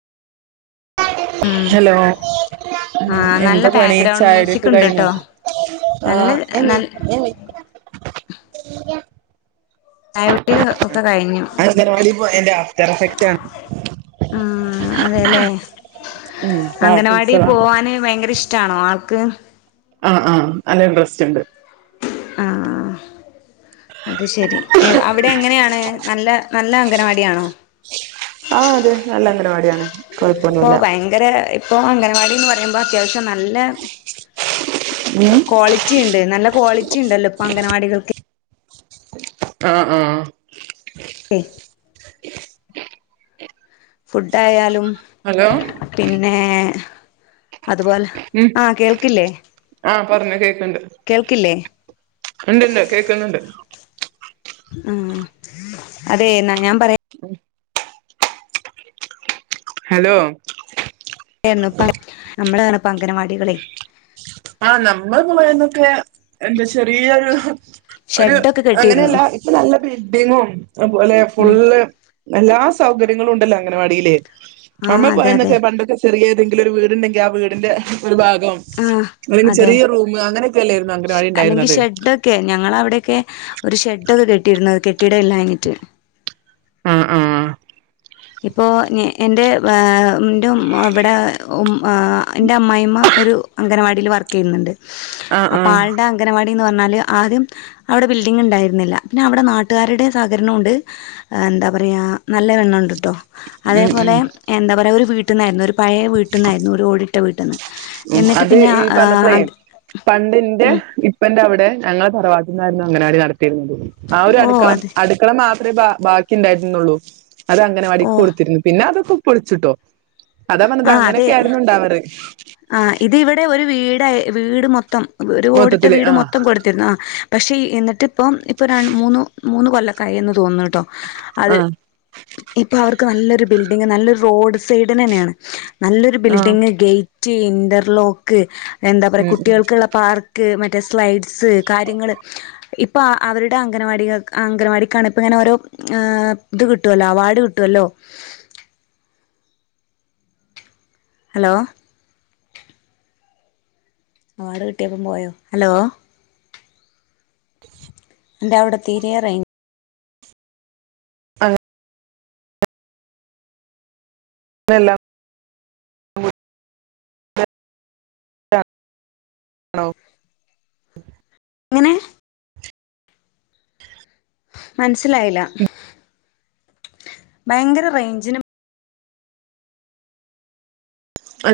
ഉം ഹലോ ആ നല്ല എന്താ പണി ബാക്ക്ഗ്രൗണ്ട് മ്യൂസിക് ചായട്യൊക്കെ ഉണ്ട് കയ്ഞ്ഞൊ ട്ടോ നല്ല ആഹ്, ഞ മി നല്ല ഞ മി [unintelligible] ഒക്കെ കഴിഞ്ഞു അംഗൻവാടി പോയേന്റെ ആഫ്റ്റർ എഫക്റ്റാണ് ആഹ് അതെല്ലേ ഉം അംഗനവാടി പാട്ടുത്സവാ പോവാന് ഭയങ്കര ഇഷ്ടാണോ ആൾക്ക് ആഹ് ആഹ് നല്ല ഇഡ്രസ്റ്റ് ണ്ട് ആഹ് അത് ശരി, അവിടെ എങ്ങനെയാണ് നല്ല നല്ല അംഗനവാടിയാണോ ആഹ് അതെ നല്ല അംഗനവാടിയാണ് പ്പൊ കൊഴപ്പൊന്നുല്ല ഭയങ്കര ഇപ്പോ അംഗൻവാടിന്ന് പറയുമ്പോ അത്യാവശ്യം നല്ല ഉം ക്വാളി റ്റിണ്ട് നല്ല ക്വാളിറ്റിണ്ടല്ലോ പ്പഅംഗനവാടികൾക്ക് ആഹ് ആഹ് ഫുഡ്ടായാലും ഹലോ പിന്നെ അതുപോലെ ഉം ആഹ് കേൾക്ക്ല്ലേ ആഹ് പർഞ്ഞോ കേക്ക്‌ണ്ട് കേൾക്ക്ല്ലേ ഇണ്ട്ണ്ട് കേക്ക്ന്നുണ്ട് ഉം അതേ എന്നാ ഞാൻ പറയാ ഉമ് ഹെലോ [unintelligible] അംഗനവാടികളെ ആഹ് നമ്മള് പോയന്നൊക്കെ എന്താ ചെറിയൊരു ഒരു ഷെഡൊക്കെ കെട്ടിയിരുന്നു അങ്ങനെയല്ല ഇപ്പൊ നല്ല ബിൽഡിങ്ങും അതുപോലെ ഉം ഫുള്ള് എല്ലാ സൗകര്യങ്ങളുണ്ടല്ലോ അംഗനവാടീല് ആ നമ്മള് അതെ അതെ പോയന്നൊക്കെ പണ്ടൊക്കെ ചെറിയ ഏതെങ്കിലും ഒരു വീടുണ്ടെങ്കിൽ ആ വീടിന്റെ ഒരു ഭാഗം ആഹ് അല്ലെങ്കി ചെറിയ റൂം അങ്ങനെയൊക്കെയല്ലായിരുന്നോ അംഗനവാടിണ്ടായിരുന്നത് ക്കെ ഞങ്ങളവിടെയൊക്കെ ഒരു ഷെഡൊക്കെ കെട്ടിയിരുന്നത് കെട്ടിട ഇല്ലാഞ്ഞിട്ട് ആഹ് ആഹ് ഇപ്പോ നി എന്റെ വെ ഉം ന്റെ മ് ഇവിടെ ഉം ആ എന്റെ അമ്മായിയമ്മ ഒരു അംഗനവാടീല് വർക്കെയ്യുന്നുണ്ട് ആഹ് അപ്പം ആഹ് ആൾടെ അംഗനവാടീന്നു പറഞ്ഞാല് ആദ്യം അവിടെ ബിൽഡിങ്ങുണ്ടായിരുന്നില്ല പിന്നെ അവിടെ നാട്ടുകാരുടെ സഹകരണൊണ്ട്. ആഹ് എന്താ പറയാ നല്ലവെണ്ണമൊണ്ട് ട്ടോ ഉം അതേപോലെ ഉം എന്താ പറയാ ഒരു വീട്ടിന്നായിരുന്നു ഒരു പഴേ വീട്ടിന്നായിരുന്നു ഒരു ഓടിട്ട വീട്ടീന്ന്. ഉം അത് ഈ പറഞ്ഞപ്ലേ പണ്ട്ന്റെ ഇ അപ്പന്റെ അവിടെ ഞങ്ങളെ തറവാട്ടിലാര്ന്നു അങ്ങനവാടി നടത്തീരുന്നത്. ആ ഒരു ഓ അടുക്കളം അത് അട് ക്കള മാത്രമേ ബ ബാക്കി ഉണ്ടായിരുന്നുള്ളൂ. അത് ഓ അങ്കനവാടിക്കൊടുത്തിരുന്നു. പിന്നെ അതൊക്കെ പൊളിച്ചുട്ടോ. അതാ പറഞ്ഞത് അങ്ങനൊക്കെ ആയിരുന്നു ഉണ്ടാവറ്. ആഹ് ഇത് ഇവടെ ഒരു വീടായി വീട് മൊത്തം ഒരു ഓടിട്ട മൊത്തത്തില് വീട് ആഹ് മൊത്തം കൊട് ആ പക്ഷേ എന്നിട്ട് ഇപ്പം ഇപ്പ രൺ മൂന്ന് മൂന്ന് കൊല്ലക്കായിന്ന് തോന്നുന്നുട്ടോ?. അത് ആഹ് ഇപ്പൊ അവർക്ക് നല്ലൊരു ബിൽഡിങ് നല്ലൊരു റോഡ് സൈഡ്നെന്നെയാണ്. നല്ലൊരു ആഹ് ബിൽഡിങ് ഗേറ്റ് ഇന്റർലോക്ക് എന്താ പറയാ ഉം ഉം കുട്ടികൾക്കുള്ള പാർ ക്ക് മറ്റെ സ്ലൈഡ്സ് കാര്യങ്ങൾ ഇ പ്പ അവരുടെ അംഗവാടിക അംഗനവാടിക്കാണ്പ്പ ങ്ങനെ ഓരോ. ഏഹ് ഇത് കിട്ടുവല്ലോ അവാർഡ് കിട്ടുവല്ലോ ഹലോ ആട് കിട്ടിയപ്പം പോയോ ഹലോ എന്റെ അവിടെ തീരേ റെയിൻ ഇല്ലല്ലൊ ആണോ എങ്ങനെ മനസ്സിലായില്ല. ഭയങ്കര റേഞ്ചിനും.